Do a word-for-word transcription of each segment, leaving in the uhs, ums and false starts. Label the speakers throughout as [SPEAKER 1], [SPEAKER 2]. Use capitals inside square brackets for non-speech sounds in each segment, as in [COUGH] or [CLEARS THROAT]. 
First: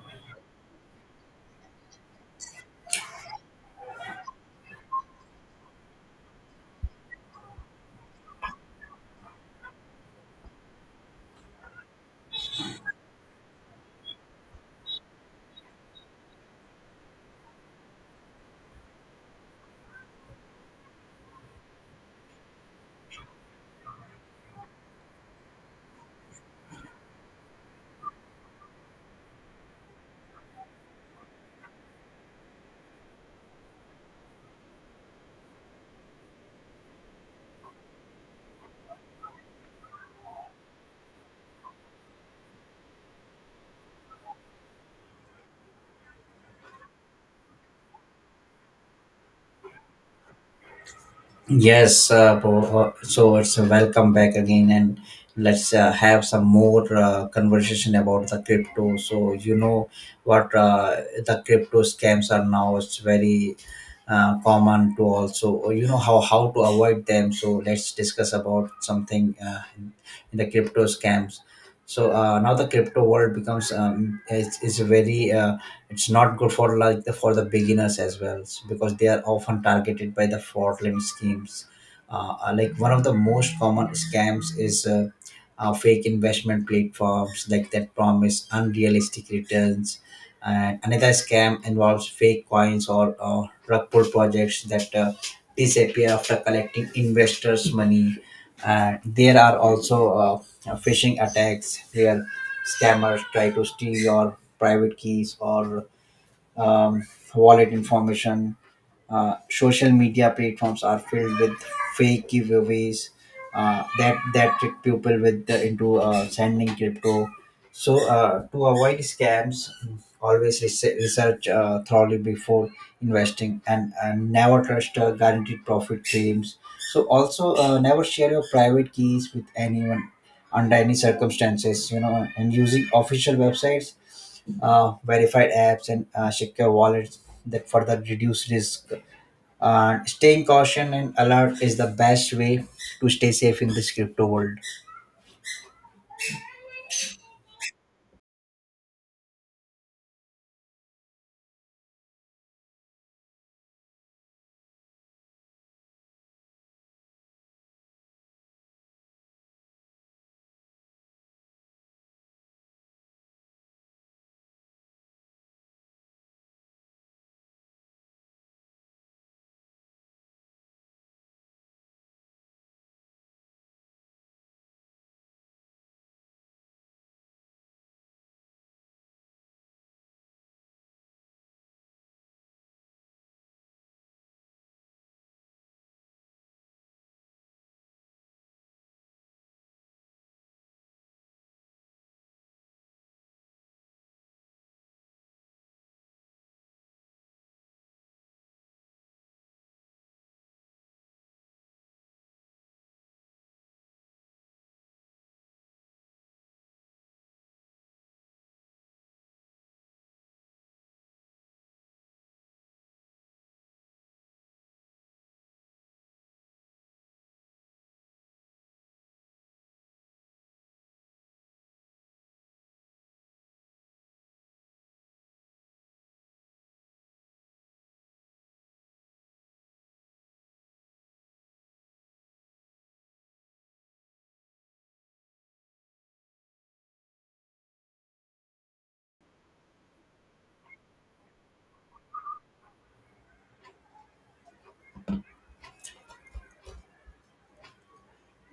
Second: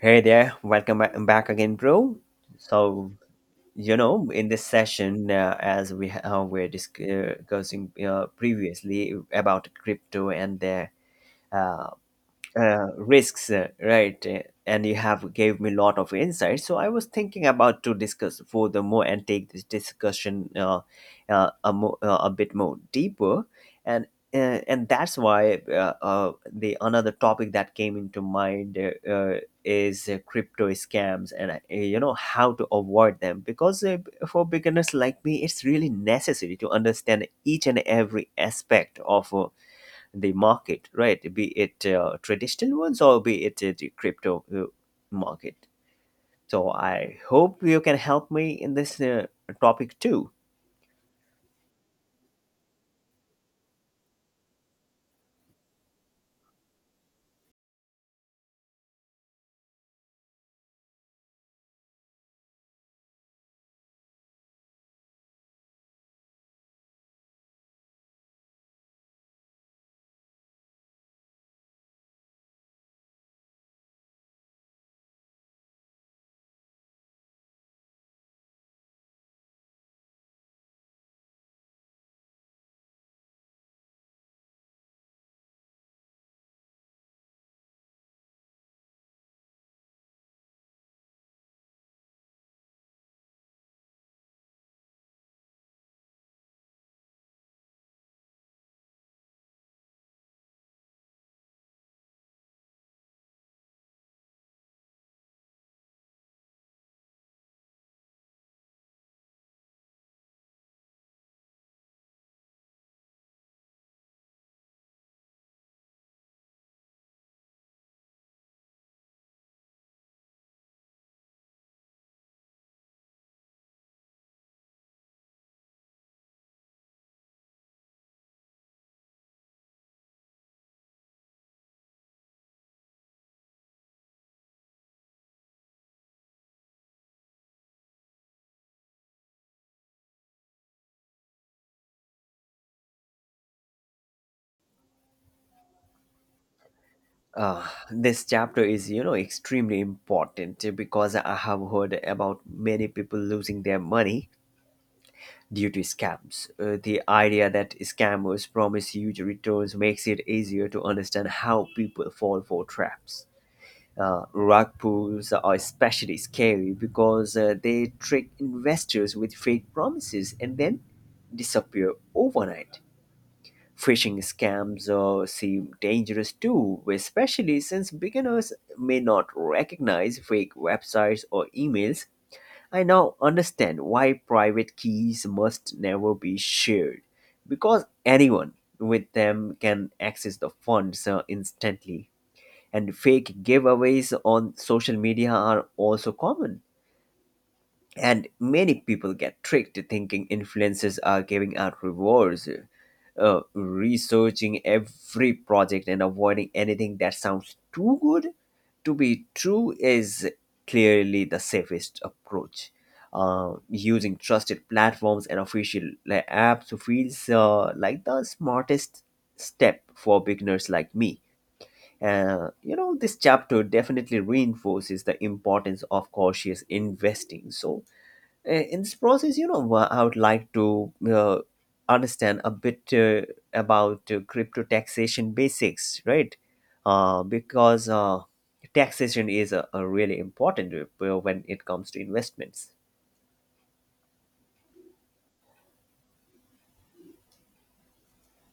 [SPEAKER 1] Hey there, welcome ba- back again, bro. So, you know, in this session, uh, as we uh, were discussing uh, previously about crypto and their uh, uh, risks, uh, right? Uh, And you have gave me a lot of insight. So I was thinking about to discuss furthermore and take this discussion uh, uh, a, mo- uh, a bit more deeper, and uh, and that's why uh, uh, the another topic that came into mind uh, uh, is uh, crypto scams and uh, you know how to avoid them because uh, for beginners like me, it's really necessary to understand each and every aspect of. Uh, the market, right? Be it uh, traditional ones or be it uh, the crypto uh, market. So I hope you can help me in this uh, topic too.
[SPEAKER 2] Yes, uh, bo- uh, so it's a welcome back again, and let's uh, have some more uh, conversation about the crypto. So you know what uh, the crypto scams are now. It's very uh, common to also you know how how to avoid them. So let's discuss about something uh, in the crypto scams. So uh, now the crypto world becomes um, it's, it's very uh, it's not good for like the for the beginners as well, s- because they are often targeted by the fraudulent schemes. Uh, uh, like one of the most common scams is uh, uh, fake investment platforms like that promise unrealistic returns, and another scam involves fake coins or uh, rug pull projects that uh, disappear after collecting investors money. And there are also uh, phishing attacks where scammers try to steal your private keys or um, wallet information. Uh, social media platforms are filled with fake giveaways uh, that that trick people with the, into uh, sending crypto. So uh, to avoid scams, always rese- research uh, thoroughly before investing, and, and never trust uh, guaranteed profit claims. So also uh, never share your private keys with anyone under any circumstances. You know, and using official websites, uh, verified apps, and uh, secure wallets that further reduce risk. Uh, staying caution and alert is the best way to stay safe in this crypto world.
[SPEAKER 1] Uh, this chapter is, you know, extremely important because I have heard about many people losing their money due to scams. Uh, the idea that scammers promise huge returns makes it easier to understand how people fall for traps. Uh, rug pulls are especially scary because uh, they trick investors with fake promises and then disappear overnight. Phishing scams uh, seem dangerous too, especially since beginners may not recognize fake websites or emails. I now understand why private keys must never be shared because anyone with them can access the funds uh, instantly, and fake giveaways on social media are also common. And many people get tricked thinking influencers are giving out rewards. Uh, researching every project and avoiding anything that sounds too good to be true is clearly the safest approach. Uh, using trusted platforms and official, like, apps feels uh, like the smartest step for beginners like me. Uh, you know, this chapter definitely reinforces the importance of cautious investing. So, uh, in this process, you know, uh, I would like to uh, understand a bit uh, about uh, crypto taxation basics, right? Uh, because uh, taxation is a, a really important uh, when it comes to investments.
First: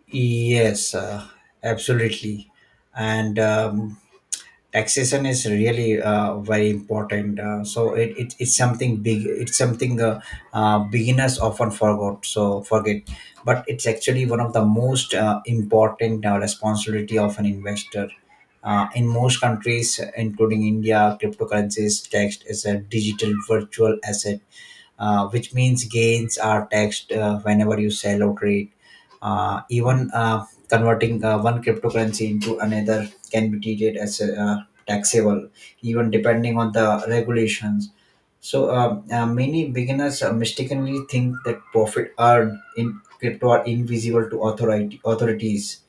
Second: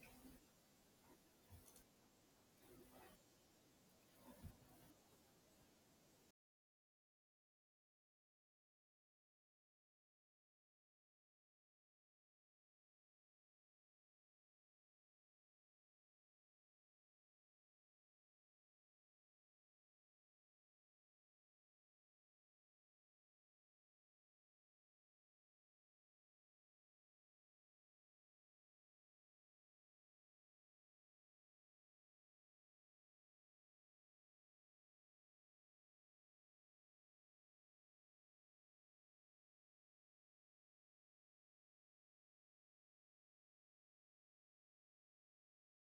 [SPEAKER 2] Yes, uh, absolutely. And um, taxation is really uh, very important, uh, so it, it, it's something big, it's something uh, uh, beginners often forgot so forget, but it's actually one of the most uh, important uh, responsibility of an investor. Uh, in most countries including India, cryptocurrencies taxed as a digital virtual asset, uh, which means gains are taxed uh, whenever you sell or trade. Uh, even uh, converting uh, one cryptocurrency into another can be treated as uh, taxable, even depending on the regulations. So um, uh, many beginners uh, mistakenly think that profit earned in crypto are invisible to authority authorities,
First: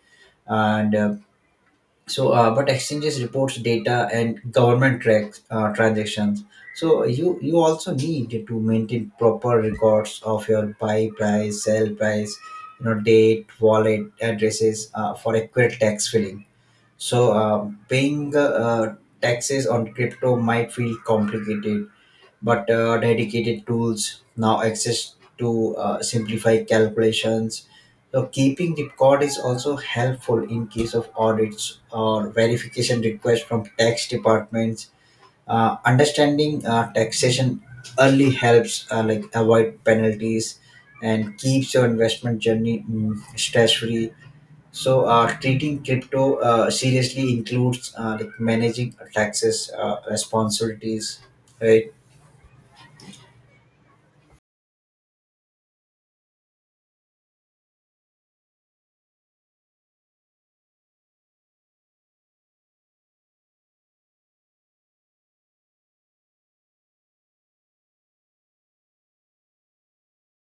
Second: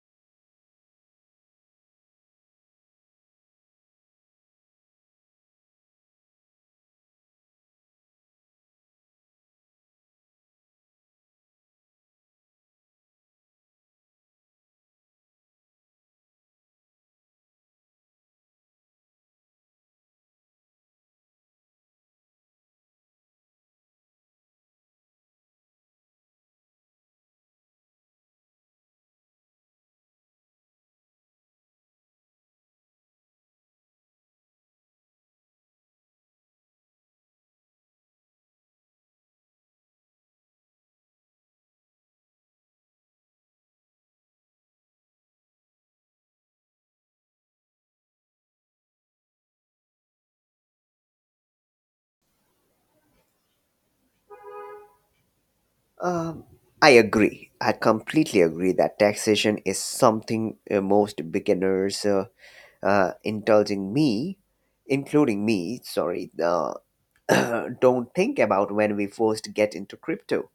[SPEAKER 2] and uh, so uh, but exchanges reports data and government tracks uh, transactions, so you you also need to maintain proper records of your buy price, sell price, you know, date, wallet addresses, uh, for accurate tax filling. So uh, paying uh, uh, taxes on crypto might feel complicated, but uh, dedicated tools now access to uh, simplify calculations. So, keeping record is also helpful in case of audits or verification requests from tax departments. Uh, understanding uh, taxation early helps uh, like avoid penalties and keeps your investment journey mm, stress free. So, uh, treating crypto uh, seriously includes uh, like managing taxes uh, responsibilities, right?
[SPEAKER 1] Um, I agree. I completely agree that taxation is something uh, most beginners uh, uh, indulging me, including me, sorry, uh, [COUGHS] [CLEARS THROAT] don't think about when we first get into crypto.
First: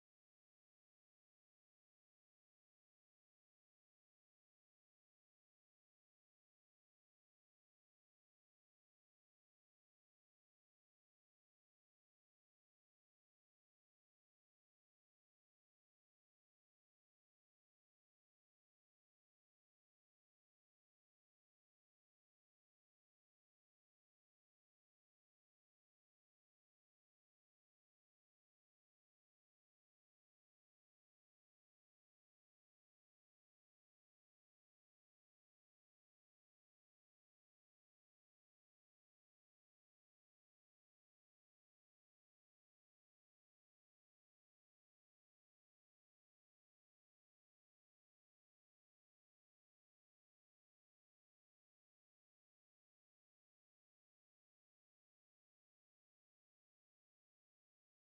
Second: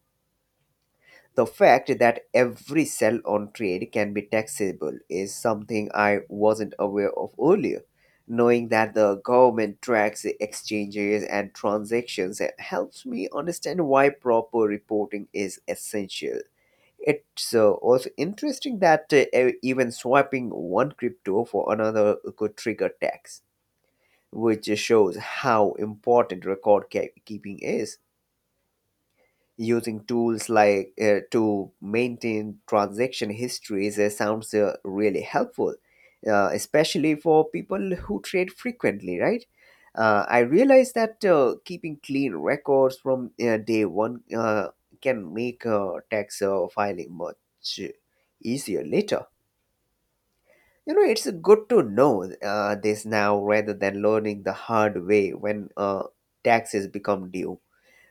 [SPEAKER 1] The fact that every sell on trade can be taxable is something I wasn't aware of earlier. Knowing that the government tracks the exchanges and transactions helps me understand why proper reporting is essential. It's uh, also interesting that uh, e- even swapping one crypto for another could trigger tax, which just shows how important record ke- keeping is. Using tools like uh, to maintain transaction histories uh, sounds uh, really helpful, uh, especially for people who trade frequently, right? Uh, I realize that uh, keeping clean records from uh, day one uh, can make uh, tax uh, filing much easier later. You know, it's good to know uh, this now rather than learning the hard way when uh, taxes become due.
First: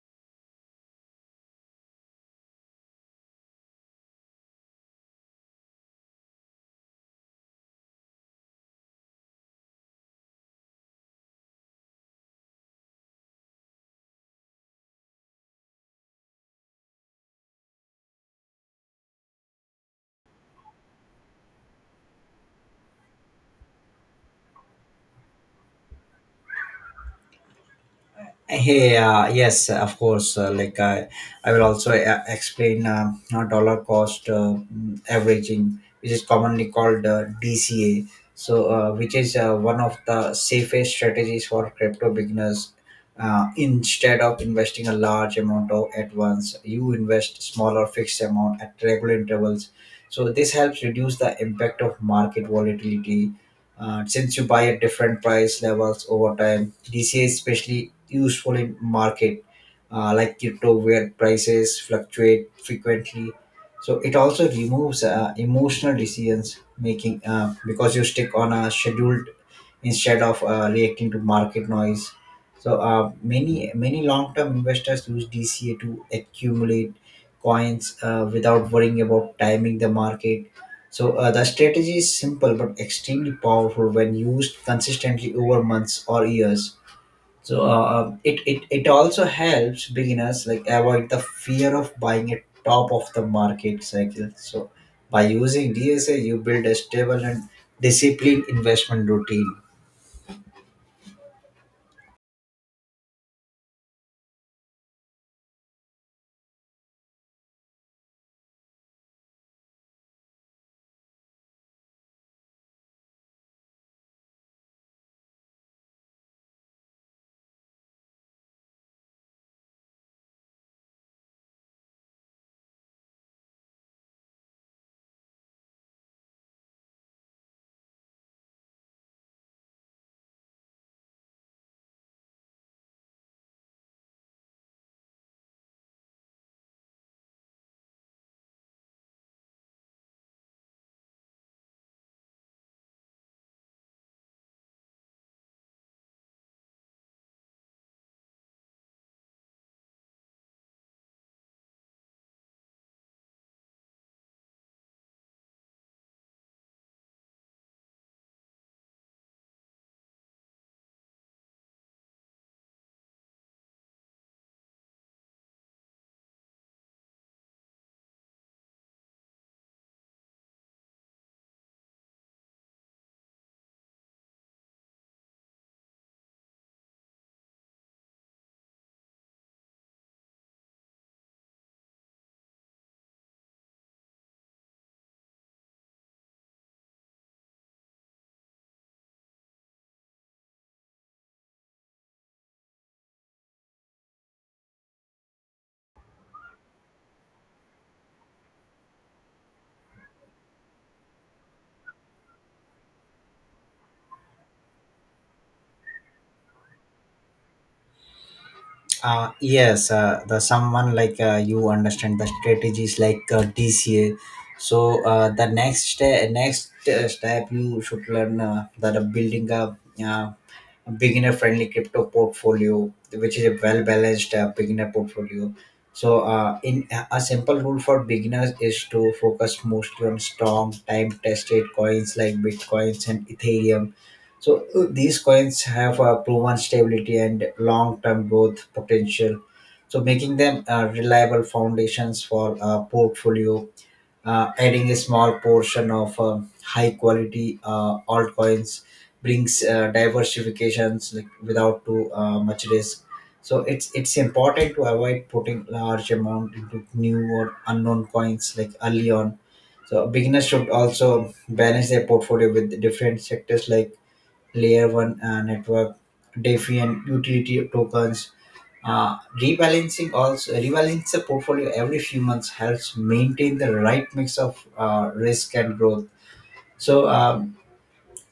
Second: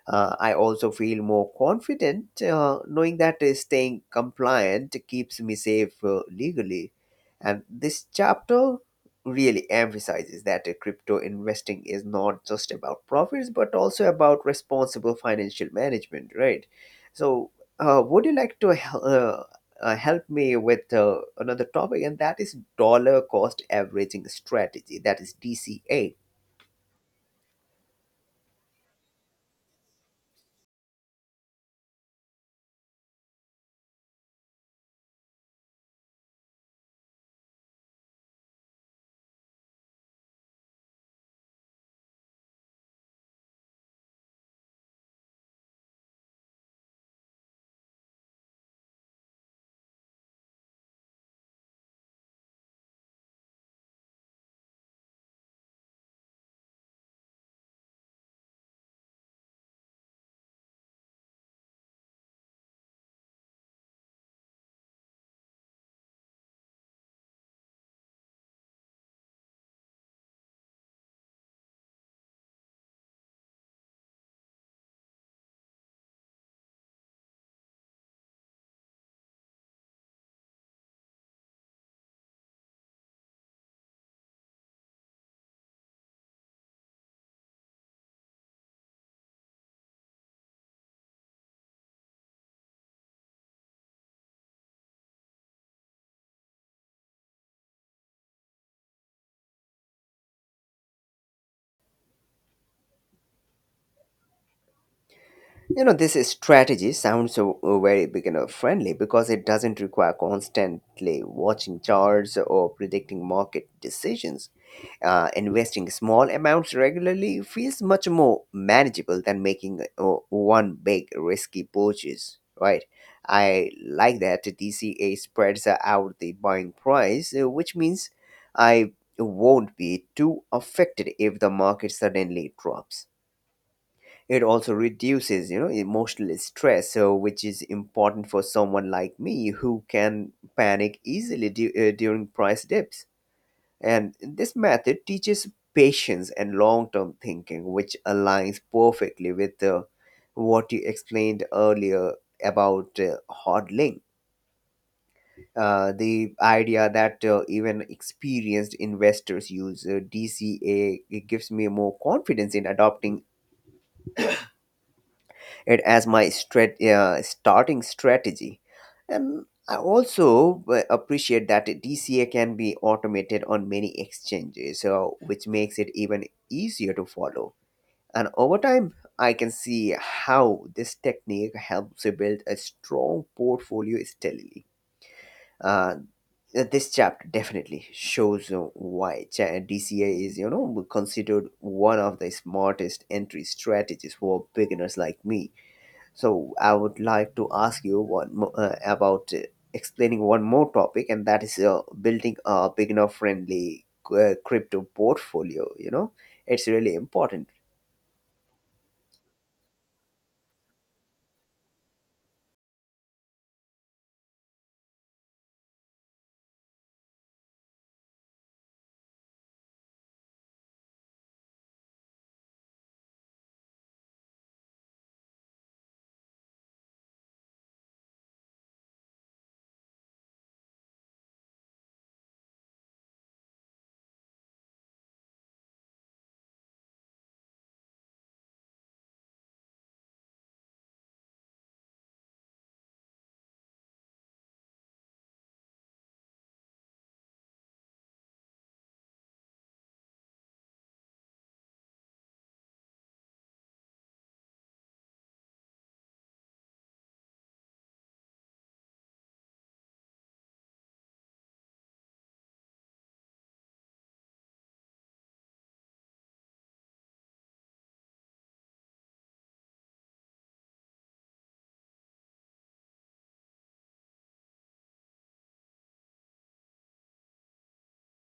[SPEAKER 1] Uh, I also feel more confident uh, knowing that uh, staying compliant keeps me safe uh, legally. And this chapter really emphasizes that uh, crypto investing is not just about profits but also about responsible financial management, right? So, uh, would you like to hel- uh, uh, help me with uh, another topic? And that is dollar cost averaging strategy, that is D C A.
[SPEAKER 2] Hey, uh, yes, of course. Uh, like I, I will also uh, explain uh, uh, dollar cost uh, mm, averaging, which is commonly called uh, D C A. So, uh, which is uh, one of the safest strategies for crypto beginners. Uh, instead of investing a large amount of at once, you invest smaller fixed amount at regular intervals. So this helps reduce the impact of market volatility. Uh, since you buy at different price levels over time, D C A is especially useful in market uh, like crypto where prices fluctuate frequently. So it also removes uh, emotional decisions making uh, because you stick on a scheduled instead of uh, reacting to market noise. So uh, many many long term investors use D C A to accumulate coins uh, without worrying about timing the market. So uh, the strategy is simple but extremely powerful when used consistently over months or years. So uh, uh, it, it it also helps beginners like avoid the fear of buying at top of the market cycle. So by using D S A, you build a stable and disciplined investment routine.
[SPEAKER 1] You know, this strategy sounds so uh, very beginner friendly because it doesn't require constantly watching charts or predicting market decisions. Uh, investing small amounts regularly feels much more manageable than making uh, one big risky purchase, right? I like that D C A spreads out the buying price, uh, which means I won't be too affected if the market suddenly drops. It also reduces, you know, emotional stress, so which is important for someone like me who can panic easily du- uh, during price dips. And this method teaches patience and long-term thinking, which aligns perfectly with uh, what you explained earlier about uh, hodling. Uh, the idea that uh, even experienced investors use uh, D C A, it gives me more confidence in adopting it as my strat- uh, starting strategy. And I also uh, appreciate that D C A can be automated on many exchanges, so which makes it even easier to follow. And over time, I can see how this technique helps you build a strong portfolio steadily. Uh, this chapter definitely shows uh, why cha- D C A is, you know, considered one of the smartest entry strategies for beginners like me. So I would like to ask you one mo- uh, about uh, explaining one more topic, and that is uh, building a beginner-friendly uh, crypto portfolio. You know, it's really important.
[SPEAKER 2] Uh, yes, uh, the someone like uh, you understand the strategies like uh, DCA. So uh, the next step next uh, step you should learn uh, that uh, building a uh, beginner friendly crypto portfolio, which is a well balanced uh, beginner portfolio. So uh, in a a simple rule for beginners is to focus mostly on strong time tested coins like bitcoins and ethereum. So uh, these coins have a proven stability and long-term growth potential, so making them uh, reliable foundations for a portfolio. Uh, adding a small portion of um, high-quality uh, altcoins brings uh, diversifications like, without too uh, much risk. So it's it's important to avoid putting large amount into new or unknown coins like early on. So beginners should also balance their portfolio with different sectors like layer one uh, network, Defiant utility tokens. Uh, rebalancing also Rebalance the portfolio every few months helps maintain the right mix of uh, risk and growth. So um,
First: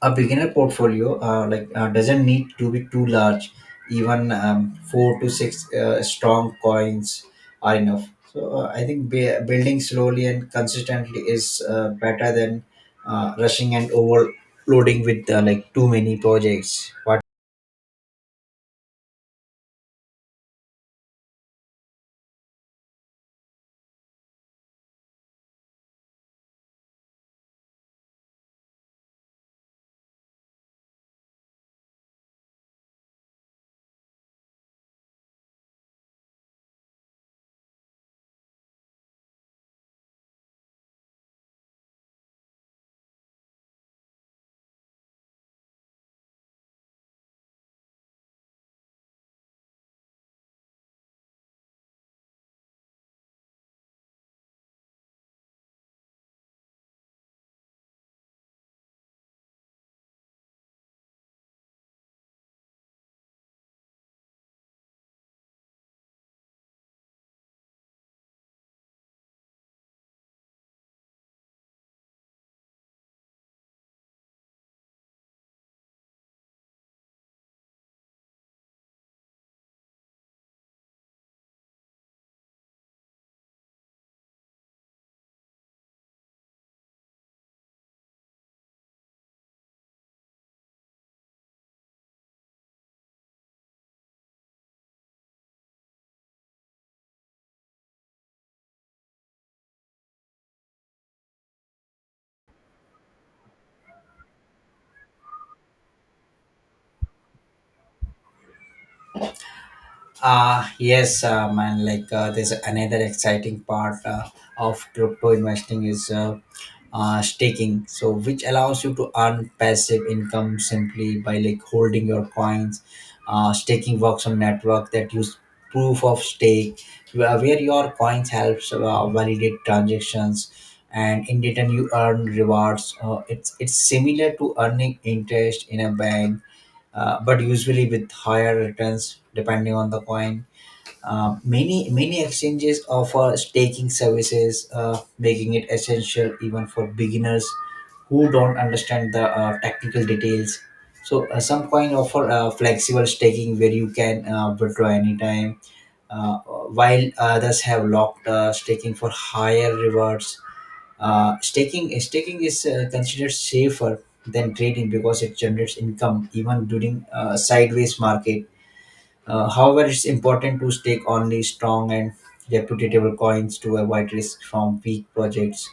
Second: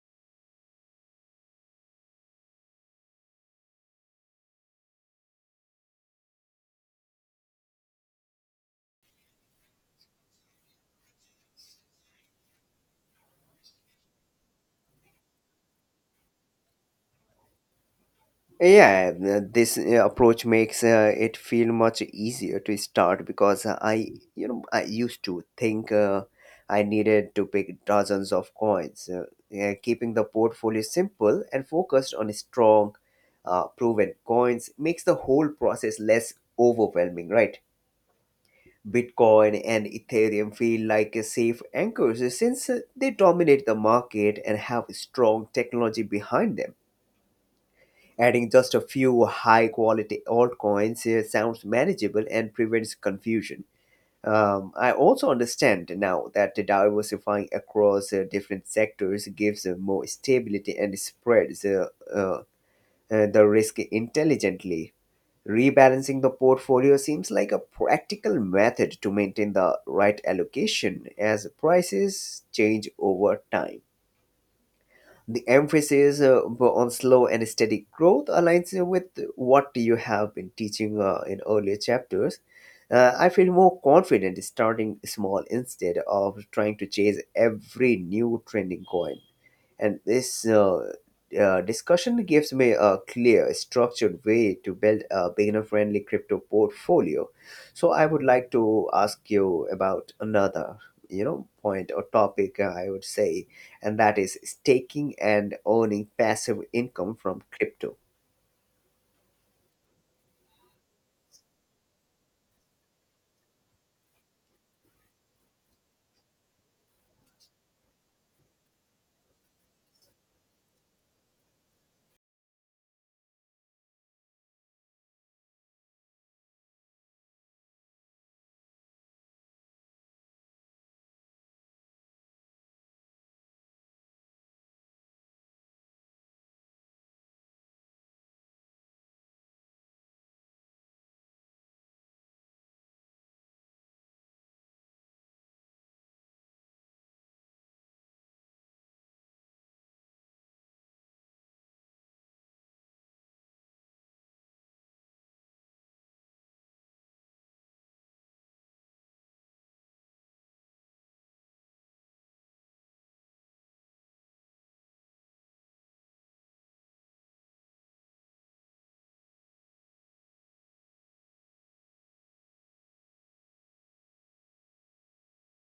[SPEAKER 2] a beginner portfolio uh, like uh, doesn't need to be too large. Even um, four to six uh, strong coins are enough. So uh, I think b- building slowly and consistently is uh, better than uh, rushing and overloading with uh, like too many projects. What?
[SPEAKER 1] Yeah, uh, this uh, approach makes uh, it feel much easier to start because uh, I, you know, I used to think uh, I needed to pick dozens of coins. Uh, yeah, keeping the portfolio simple and focused on strong, uh, proven coins makes the whole process less overwhelming, right? Bitcoin and Ethereum feel like a safe anchors since uh, they dominate the market and have strong technology behind them. Adding just a few high quality altcoins uh, sounds manageable and prevents confusion. Um, I also understand now that diversifying across uh, different sectors gives uh, more stability and spreads uh, uh, uh, the risk intelligently. Rebalancing the portfolio seems like a practical method to maintain the right allocation as prices change over time. The emphasis uh, on slow and steady growth aligns uh, with what you have been teaching uh, in earlier chapters. Uh, I feel more confident starting small instead of trying to chase every new trending coin. And this uh, uh, discussion gives me a clear, structured way to build a beginner friendly crypto portfolio. So I would like to ask you about another, you know point or topic, uh, I would say, and that is staking and earning passive income from crypto.
[SPEAKER 2] Uh, yes, uh, man. Like uh, there's another exciting part uh, of crypto investing is uh, uh, staking, so which allows you to earn passive income simply by like holding your coins. Uh, staking works on network that use proof of stake, where where your coins helps uh, validate transactions, and in return you earn rewards. Uh, it's it's similar to earning interest in a bank, uh, but usually with higher returns depending on the coin. Uh, many many exchanges offer staking services, uh, making it essential even for beginners who don't understand the uh, technical details. So uh, some coin offer uh, flexible staking where you can uh, withdraw anytime, uh, while others have locked uh, staking for higher rewards. Uh, staking staking is uh, considered safer than trading because it generates income even during a sideways market. Uh, however, it's important to stake only strong and reputable coins to avoid risk from weak projects.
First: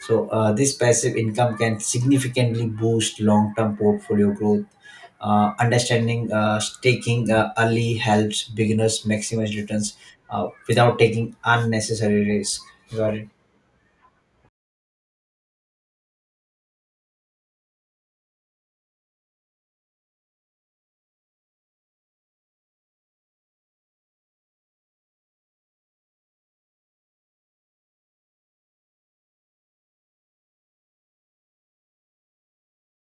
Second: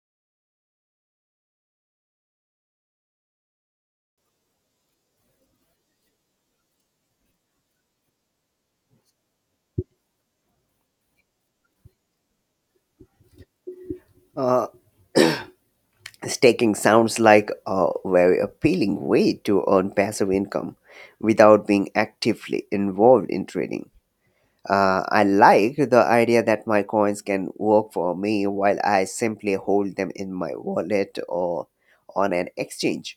[SPEAKER 2] So uh, this passive income can significantly boost long-term portfolio growth. Uh, understanding uh, staking uh, early helps beginners maximize returns uh, without taking unnecessary risk. Got it?
[SPEAKER 1] uh, Staking sounds like a very appealing way to earn passive income without being actively involved in trading. Uh, I like the idea that my coins can work for me while I simply hold them in my wallet or on an exchange.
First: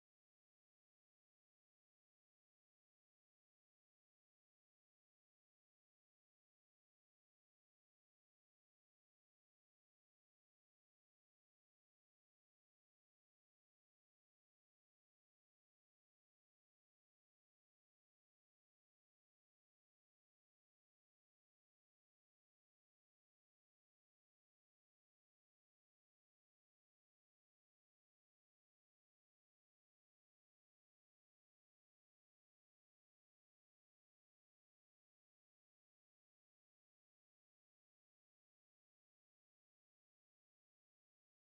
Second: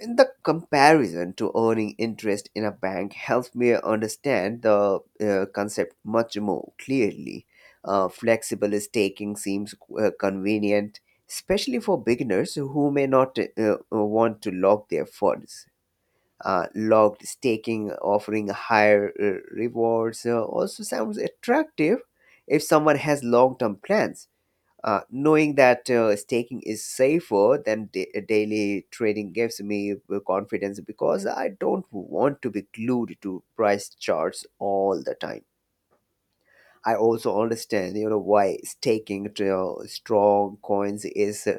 [SPEAKER 1] In the comparison to earning interest in a bank helps me understand the uh, concept much more clearly. Uh, flexible staking seems uh, convenient, especially for beginners who may not uh, uh, want to lock their funds. Uh, logged staking offering higher uh, rewards uh, also sounds attractive if someone has long-term plans. Uh, knowing that uh, staking is safer than da- uh, daily trading gives me uh, confidence because I don't want to be glued to price charts all the time. I also understand, you know, why staking to uh, strong coins is uh,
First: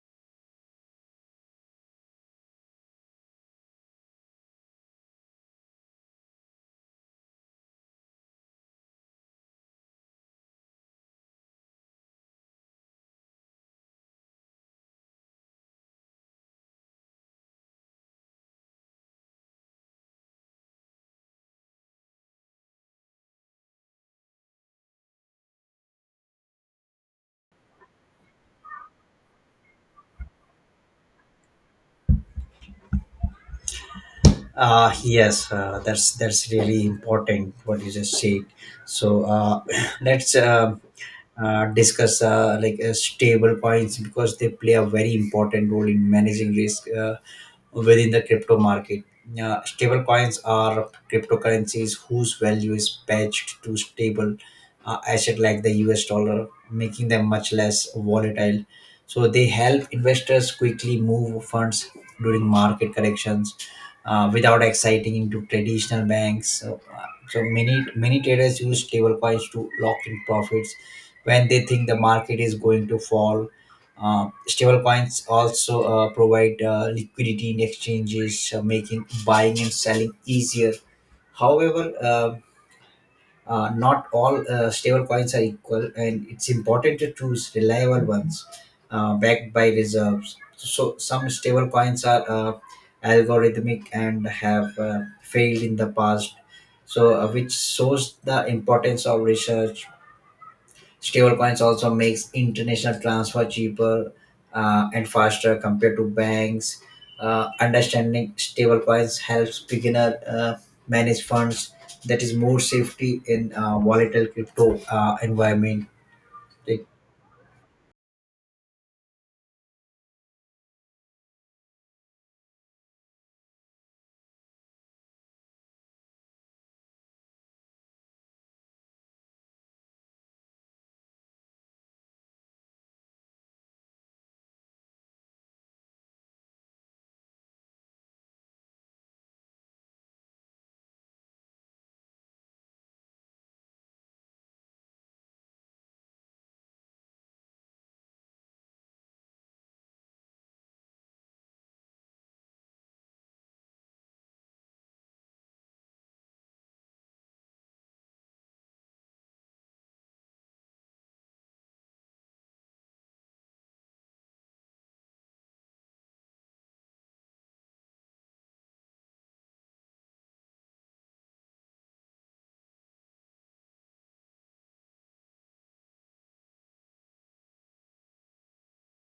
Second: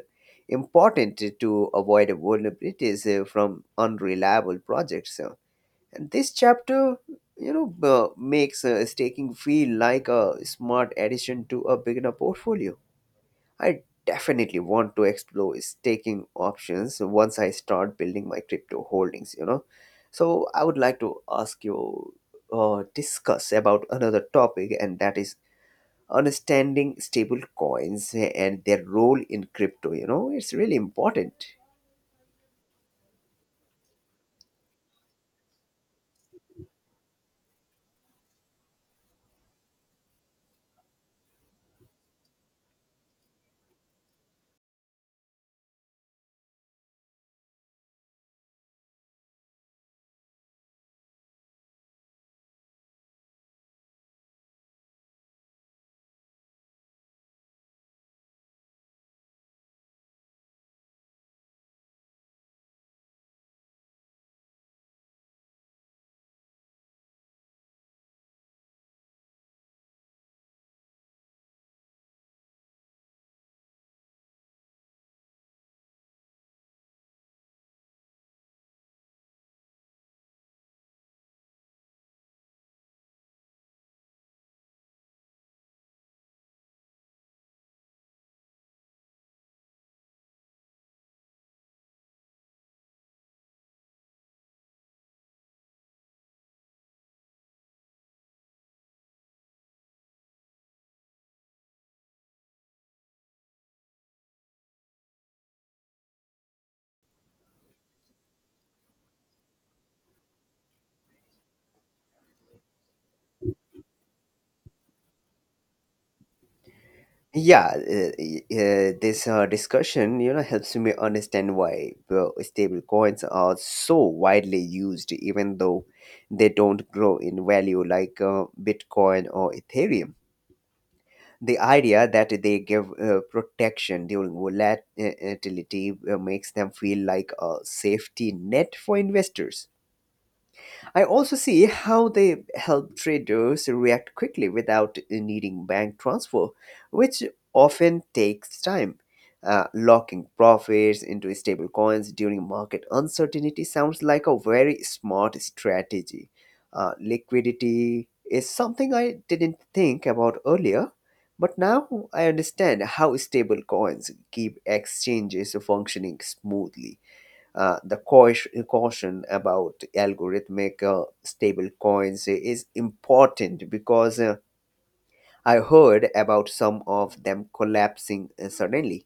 [SPEAKER 1] important to avoid vulnerabilities uh, from unreliable projects. So, and this chapter, you know, uh, makes uh, staking feel like a smart addition to a beginner portfolio. I definitely want to explore staking options once I start building my crypto holdings, you know. So I would like to ask you uh, discuss about another topic, and that is understanding stable coins and their role in crypto, you know. It's really important.
[SPEAKER 2] Uh, yes, uh, that's that's really important what you just said. So uh, [CLEARS THROAT] let's uh, uh, discuss uh, like uh, stable coins because they play a very important role in managing risk uh, within the crypto market. Uh, stable coins are cryptocurrencies whose value is pegged to stable uh, asset like the U S dollar, making them much less volatile. So they help investors quickly move funds during market corrections uh, without exciting into traditional banks. So, uh, so many many traders use stablecoins to lock in profits when they think the market is going to fall. Uh, stablecoins also uh, provide uh, liquidity in exchanges, uh, making buying and selling easier. However, uh, uh, not all uh, stable coins are equal, and it's important to choose reliable ones uh, backed by reserves. So, some stable coins are uh, algorithmic and have uh, failed in the past, so uh, which shows the importance of research. Stablecoins also makes international transfer cheaper uh, and faster compared to banks. Uh, understanding stablecoins helps beginner uh, manage funds. That is more safety in uh, volatile crypto uh, environment. It-
[SPEAKER 1] Yeah, uh, y- uh, this uh, discussion, you know, helps me understand why uh, stable coins are so widely used, even though they don't grow in value like uh, Bitcoin or Ethereum. The idea that they give uh, protection during volatility uh, makes them feel like a safety net for investors. I also see how they help traders react quickly without needing bank transfer, which often takes time. Uh, locking profits into stable coins during market uncertainty sounds like a very smart strategy. Uh, liquidity is something I didn't think about earlier, but now I understand how stable coins keep exchanges functioning smoothly. Uh, the cau- caution about algorithmic uh, stable coins is important because uh, I heard about some of them collapsing uh, suddenly.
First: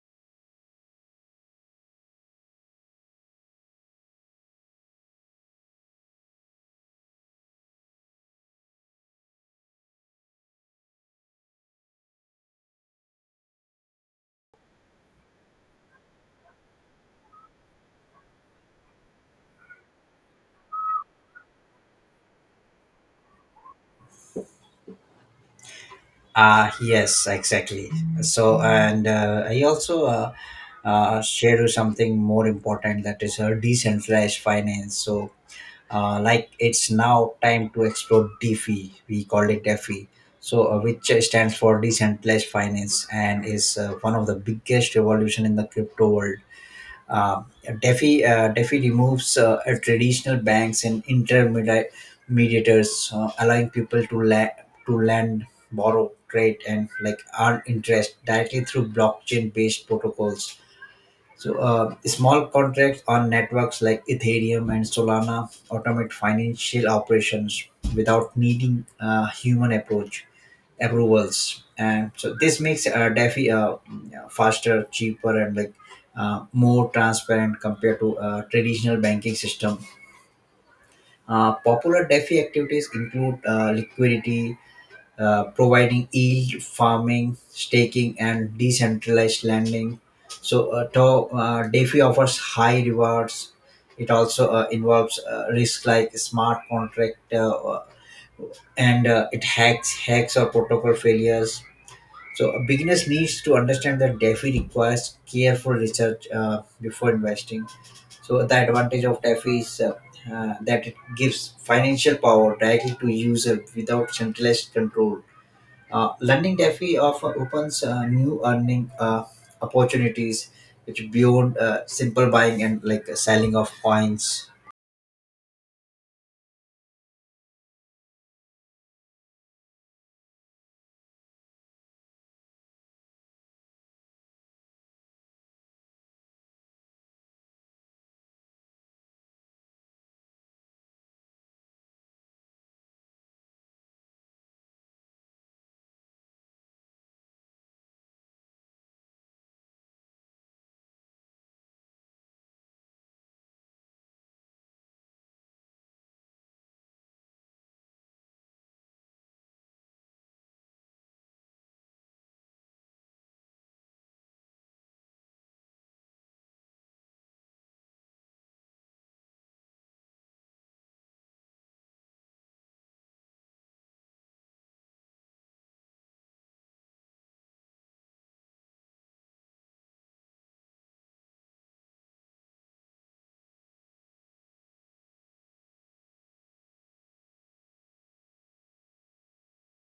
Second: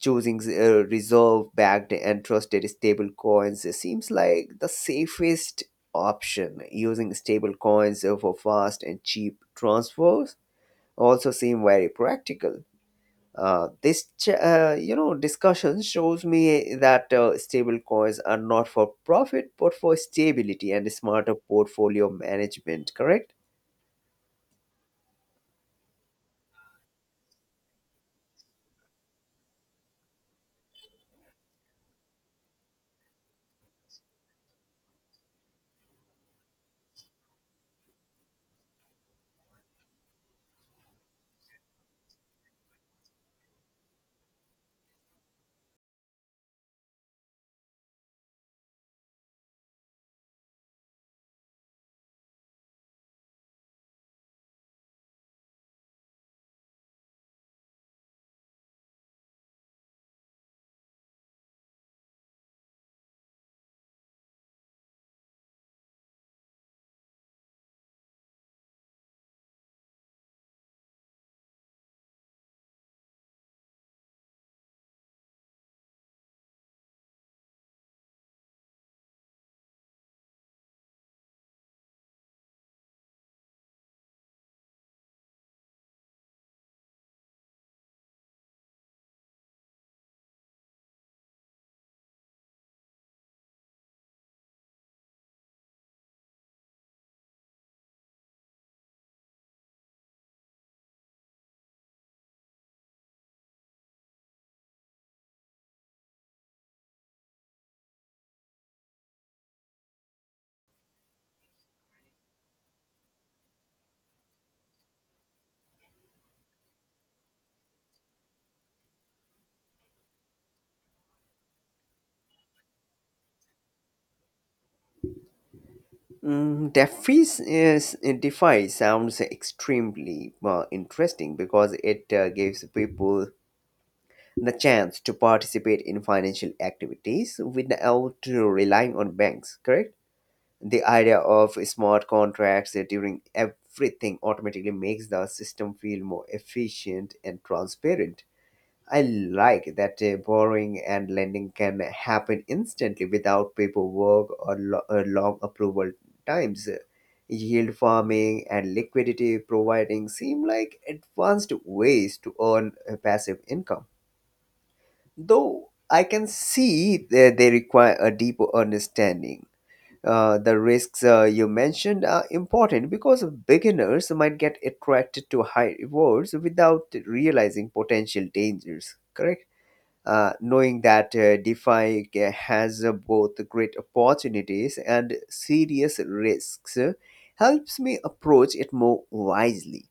[SPEAKER 1] Choosing uh, reserve backed and trusted stable coins seems like the safest option. Using stable coins uh, for fast and cheap transfers also seem very practical. Uh, this ch- uh, you know discussion shows me that uh, stable coins are not for profit but for stability and smarter portfolio management, correct?
[SPEAKER 2] Ah, yes, exactly. So, and uh, I also uh, uh, share you something more important, that is uh, decentralized finance. So, uh, like it's now time to explore DeFi. We call it DeFi, so uh, which stands for decentralized finance and is uh, one of the biggest revolution in the crypto world. Uh, DeFi uh, DeFi removes uh, uh, traditional banks and intermediators, uh, allowing people to la- to lend, borrow, trade, and like earn interest directly through blockchain-based protocols. So, uh, small contracts on networks like Ethereum and Solana automate financial operations without needing uh, human approach approvals, and so this makes uh, DeFi uh, faster, cheaper, and like uh, more transparent compared to uh, traditional banking system. Uh, popular DeFi activities include uh, liquidity uh, providing, yield farming, staking, and decentralized lending. So, uh, to, uh, DeFi offers high rewards. It also uh, involves uh, risk like smart contract uh, and uh, it hacks, hacks or protocol failures. So, a beginner needs to understand that DeFi requires careful research uh, before investing. So, the advantage of DeFi is uh, uh, that it gives financial power directly to user without centralized control. uh, London defi offer opens uh, new earning uh, opportunities, which beyond uh, simple buying and like selling of coins.
[SPEAKER 1] mm, defi is, DeFi sounds extremely uh, interesting because it uh, gives people the chance to participate in financial activities without relying on banks, correct? The idea of smart contracts uh, during everything automatically makes the system feel more efficient and transparent. I like that uh, borrowing and lending can happen instantly without paperwork or lo- uh, long approval times. Yield farming and liquidity providing seem like advanced ways to earn uh, passive income, though I can see that they require a deeper understanding. Uh, the risks uh, you mentioned are important because beginners might get attracted to high rewards without realizing potential dangers, correct? Uh, knowing that uh, DeFi ca- has uh, both great opportunities and serious risks uh, helps me approach it more wisely.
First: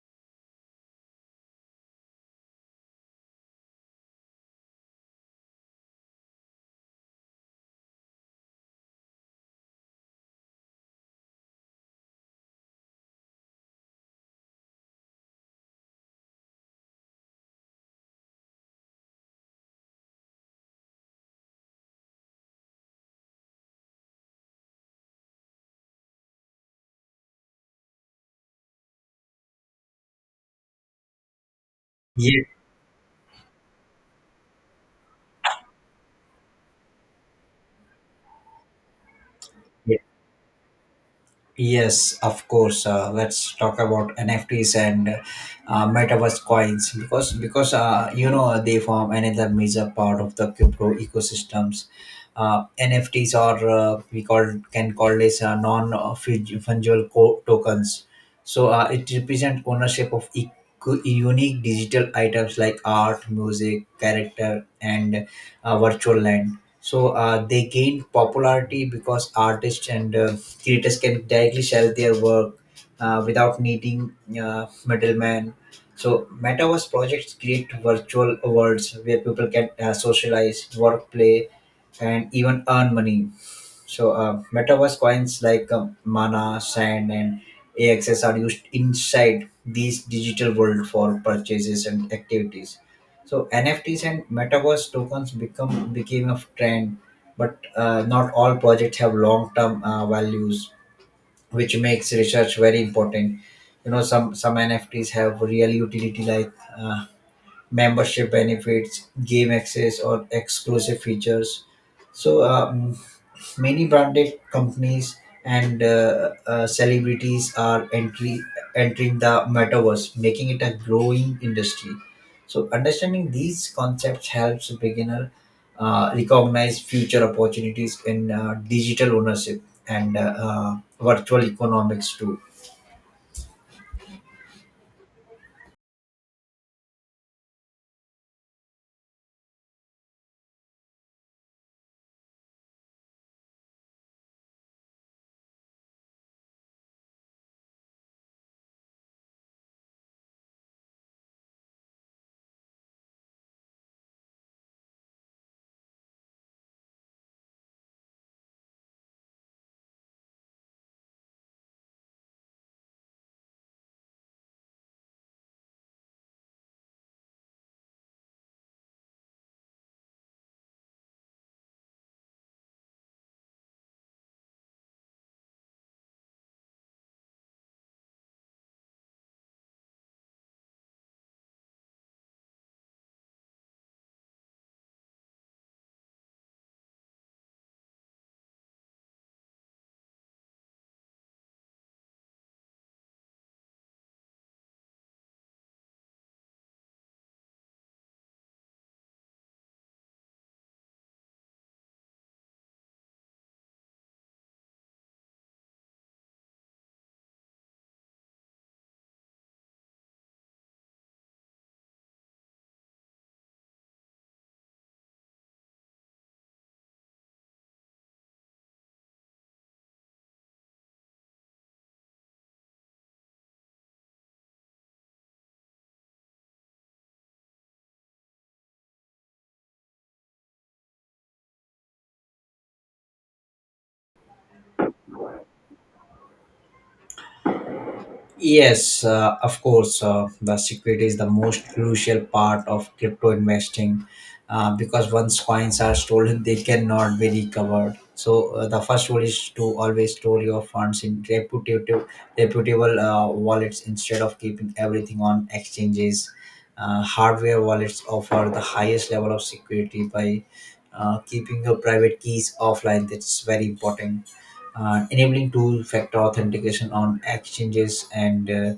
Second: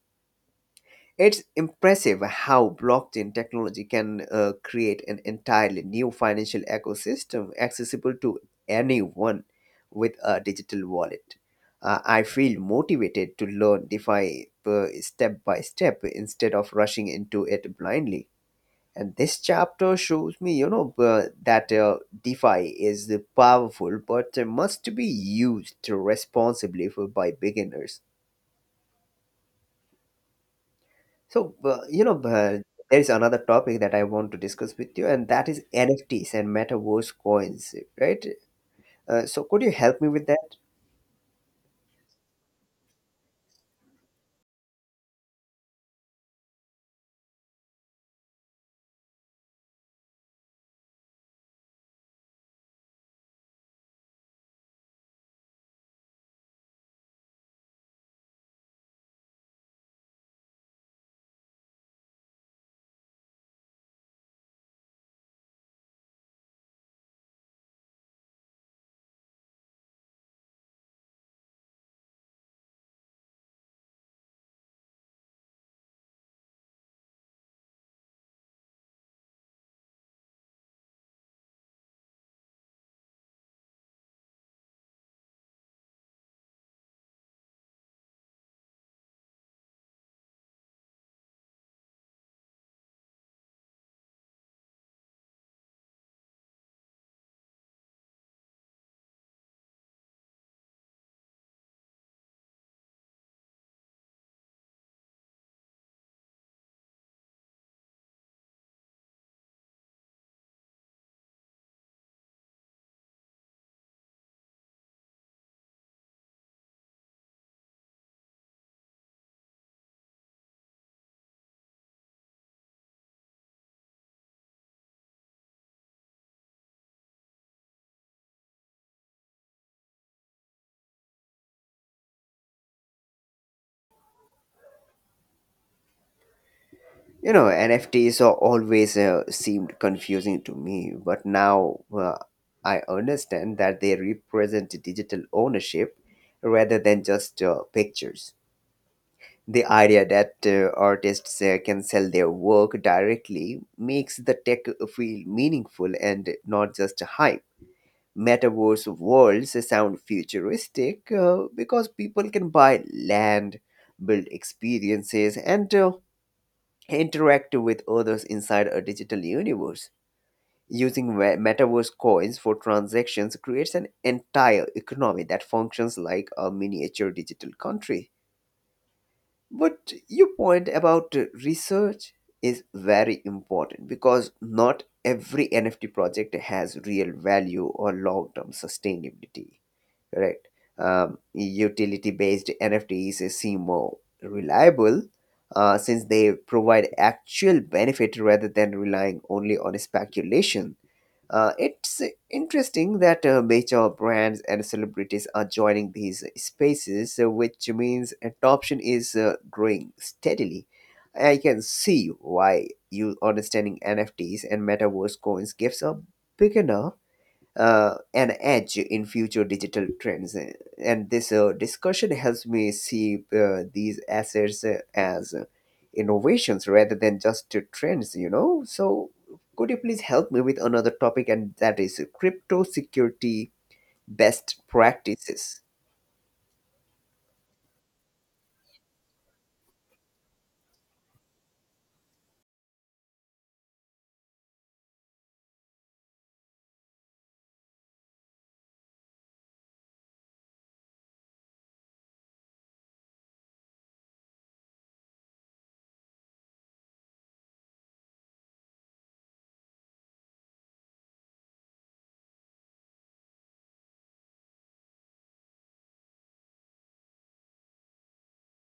[SPEAKER 1] It's impressive how blockchain technology can uh, create an entirely new financial ecosystem accessible to anyone with a digital wallet. Uh, I feel motivated to learn DeFi uh, step by step instead of rushing into it blindly. And this chapter shows me, you know, uh, that uh, DeFi is powerful but must be used responsibly for, by beginners. So, uh, you know,
[SPEAKER 2] Yes,
[SPEAKER 1] uh, there is another topic that I want to discuss with you, and that is N F Ts and metaverse coins, right? Uh, so, could you help
[SPEAKER 2] yes.
[SPEAKER 1] me with that?
[SPEAKER 2] Yes, of course. Uh, let's talk about N F Ts and uh, metaverse coins because because uh, you know they form another major part of the crypto ecosystems. Uh, N F Ts are, uh, we call can call this, uh, non fungible co- tokens. So uh, it represents ownership of e- unique digital items like art, music, character, and uh, virtual land. So uh, they gained popularity because artists and uh, creators can directly sell their work uh, without needing uh, middlemen. So, metaverse projects create virtual worlds where people can uh, socialize, work, play, and even earn money. So, uh, metaverse coins like um, Mana, Sand, and A X S are used inside these digital world for purchases and activities. So, N F Ts and metaverse tokens become became a trend, but uh, not all projects have long-term uh, values, which makes research very important. You know, some some NFTs have real utility like uh, membership benefits, game access, or exclusive features. so um, Many branded companies and uh, uh, celebrities are entry, entering the metaverse, making it a growing industry. So understanding these concepts helps beginner uh, recognize future opportunities in uh, digital ownership and uh, uh, virtual economics too.
[SPEAKER 1] You know, N F Ts are always uh, seemed confusing to me, but now uh, I understand that they represent digital ownership rather than just uh, pictures. The idea that uh, artists uh, can sell their work directly makes the tech feel meaningful and not just hype. Metaverse worlds sound futuristic uh, because people can buy land, build experiences, and uh, interact with others inside a digital universe. Using we- metaverse coins for transactions creates an entire economy that functions like a miniature digital country. But your point about uh, research is very important because not every N F T project has real value or long term sustainability, right? Um, utility-based N F Ts seem more reliable uh, since they provide actual benefit rather than relying only on speculation. Uh, it's interesting that uh, major brands and celebrities are joining these spaces, uh, which means adoption is uh, growing steadily. I can see why you understanding N F Ts and metaverse coins gives a beginner uh, an edge in future digital trends. Uh, And this uh, discussion helps me see uh, these assets uh, as uh, innovations rather than just uh, trends, you know. So, could you please help me with another topic, and that is uh, crypto security best practices?
[SPEAKER 2] Yes, uh, of course. Uh, the secret is the most crucial part of crypto investing uh, because once coins are stolen, they cannot be recovered. So uh, the first rule is to always store your funds in reputable, reputable uh, wallets instead of keeping everything on exchanges. Uh, hardware wallets offer the highest level of security by uh, keeping your private keys offline. That's very important. Uh, enabling two-factor authentication on exchanges and uh,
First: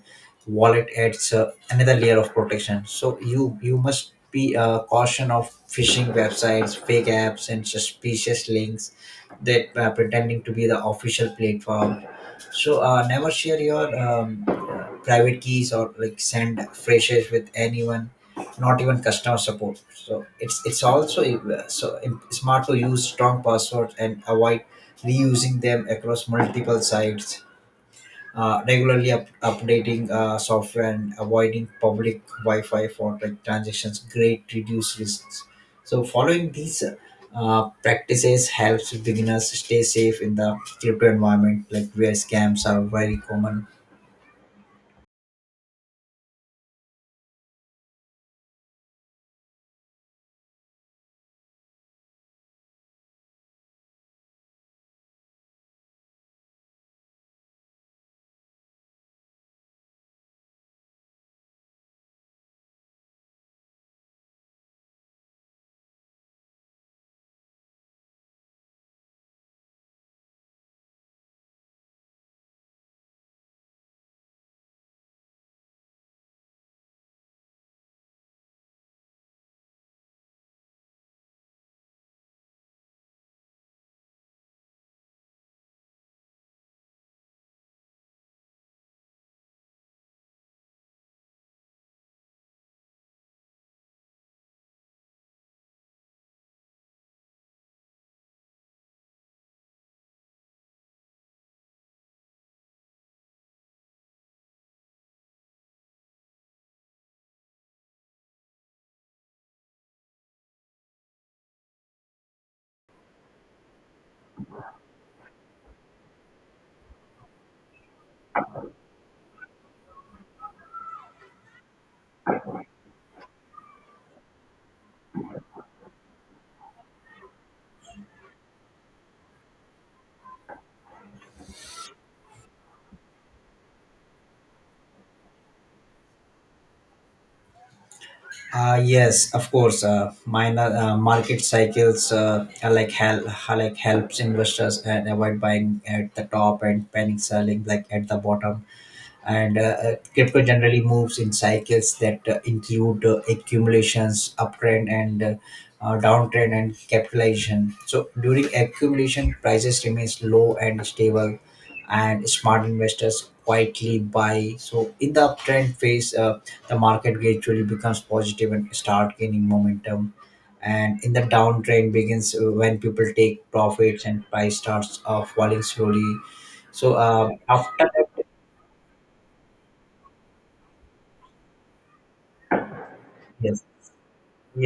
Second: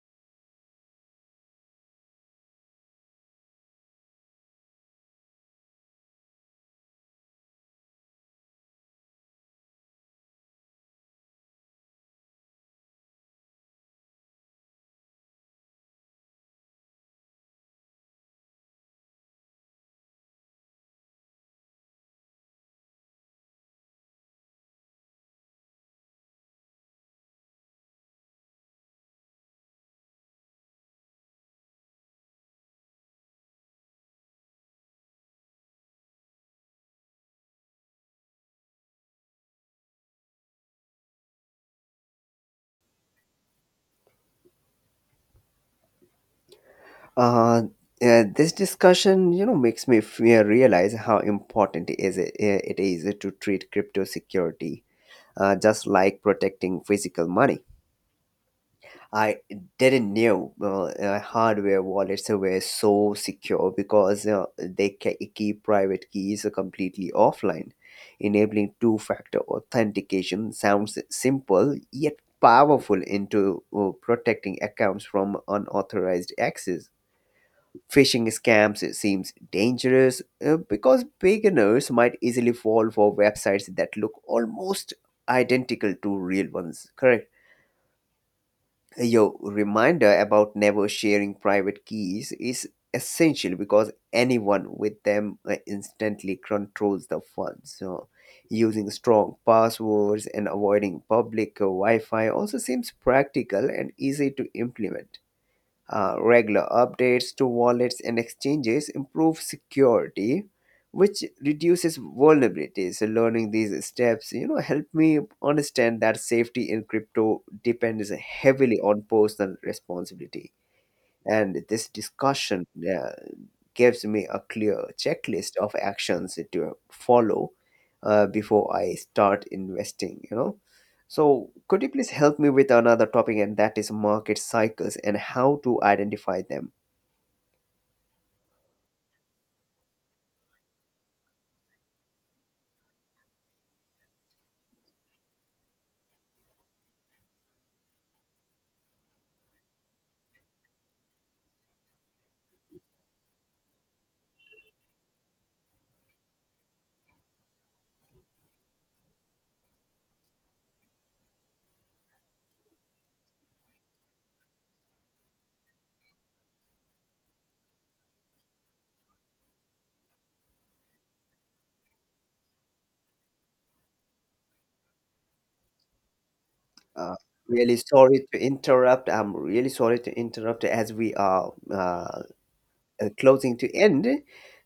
[SPEAKER 2] wallet adds uh, another layer of protection. So you you must be uh, caution of phishing websites, fake apps, and suspicious links that uh, pretending to be the official platform. So uh, never share your um, uh, private keys or like send flashes with anyone, not even customer support. So it's it's also uh, so im- smart to use strong passwords and avoid reusing them across multiple sites. Uh, regularly up- updating uh, software and avoiding public Wi-Fi for like transactions. Great reduce risks. So following these uh, practices helps beginners stay safe in the crypto environment, like where scams are very common.
[SPEAKER 1] Uh, uh, this discussion, you know, makes me fe- realize how important is it, it is to treat crypto security uh, just like protecting physical money. I didn't knew uh, uh, hardware wallets were so secure because uh, they ca- keep private keys completely offline, enabling two-factor authentication. Sounds simple yet powerful into uh, protecting accounts from unauthorized access. Phishing scams seems dangerous uh, because beginners might easily fall for websites that look almost identical to real ones, correct. Your reminder about never sharing private keys is essential because anyone with them uh, instantly controls the funds. So, using strong passwords and avoiding public uh, Wi Fi also seems practical and easy to implement. Uh, regular updates to wallets and exchanges improve security, which reduces vulnerabilities. So learning these steps, you know, help me understand that safety in crypto depends heavily on personal responsibility. And this discussion, yeah, gives me a clear checklist of actions to follow uh, before I start investing, you know. So, could you please help me with another topic, and that is market cycles and how to identify them?
[SPEAKER 2] Uh, yes, of course. Uh, minor uh, market cycles uh, are like help like helps investors and avoid buying at the top and panic selling like at the bottom. And uh, uh, Crypto generally moves in cycles that uh, include uh, accumulations, uptrend, and uh, uh, downtrend and capitalization. So during accumulation prices remains low and stable, and smart investors quietly buy. So in the uptrend phase, uh, the market gradually becomes positive and start gaining momentum, and in the downtrend begins uh, when people take profits and price starts uh, falling slowly. So
[SPEAKER 1] Uh,
[SPEAKER 2] uh, after
[SPEAKER 1] Really
[SPEAKER 2] that,
[SPEAKER 1] sorry to interrupt. I'm really sorry to interrupt as we are uh, uh, closing
[SPEAKER 2] yes.
[SPEAKER 1] to end.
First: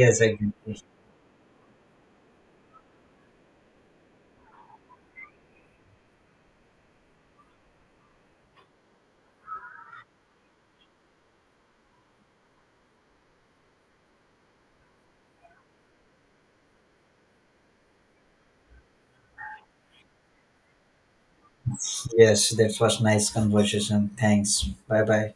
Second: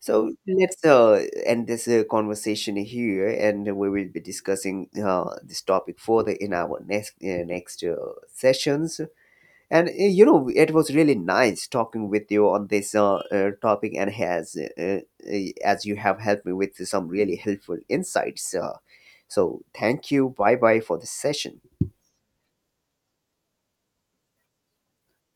[SPEAKER 1] So
[SPEAKER 2] exactly.
[SPEAKER 1] let's uh, end this uh, conversation here, and we will be discussing uh, this topic further in our next uh, next uh, sessions. And uh, you know, it was really nice talking with you on this uh, uh, topic, and has uh, uh, as you have helped me with some really helpful insights. Uh, so thank you. Bye bye for the session.
[SPEAKER 2] Yes, that was nice conversation. Thanks. Bye bye.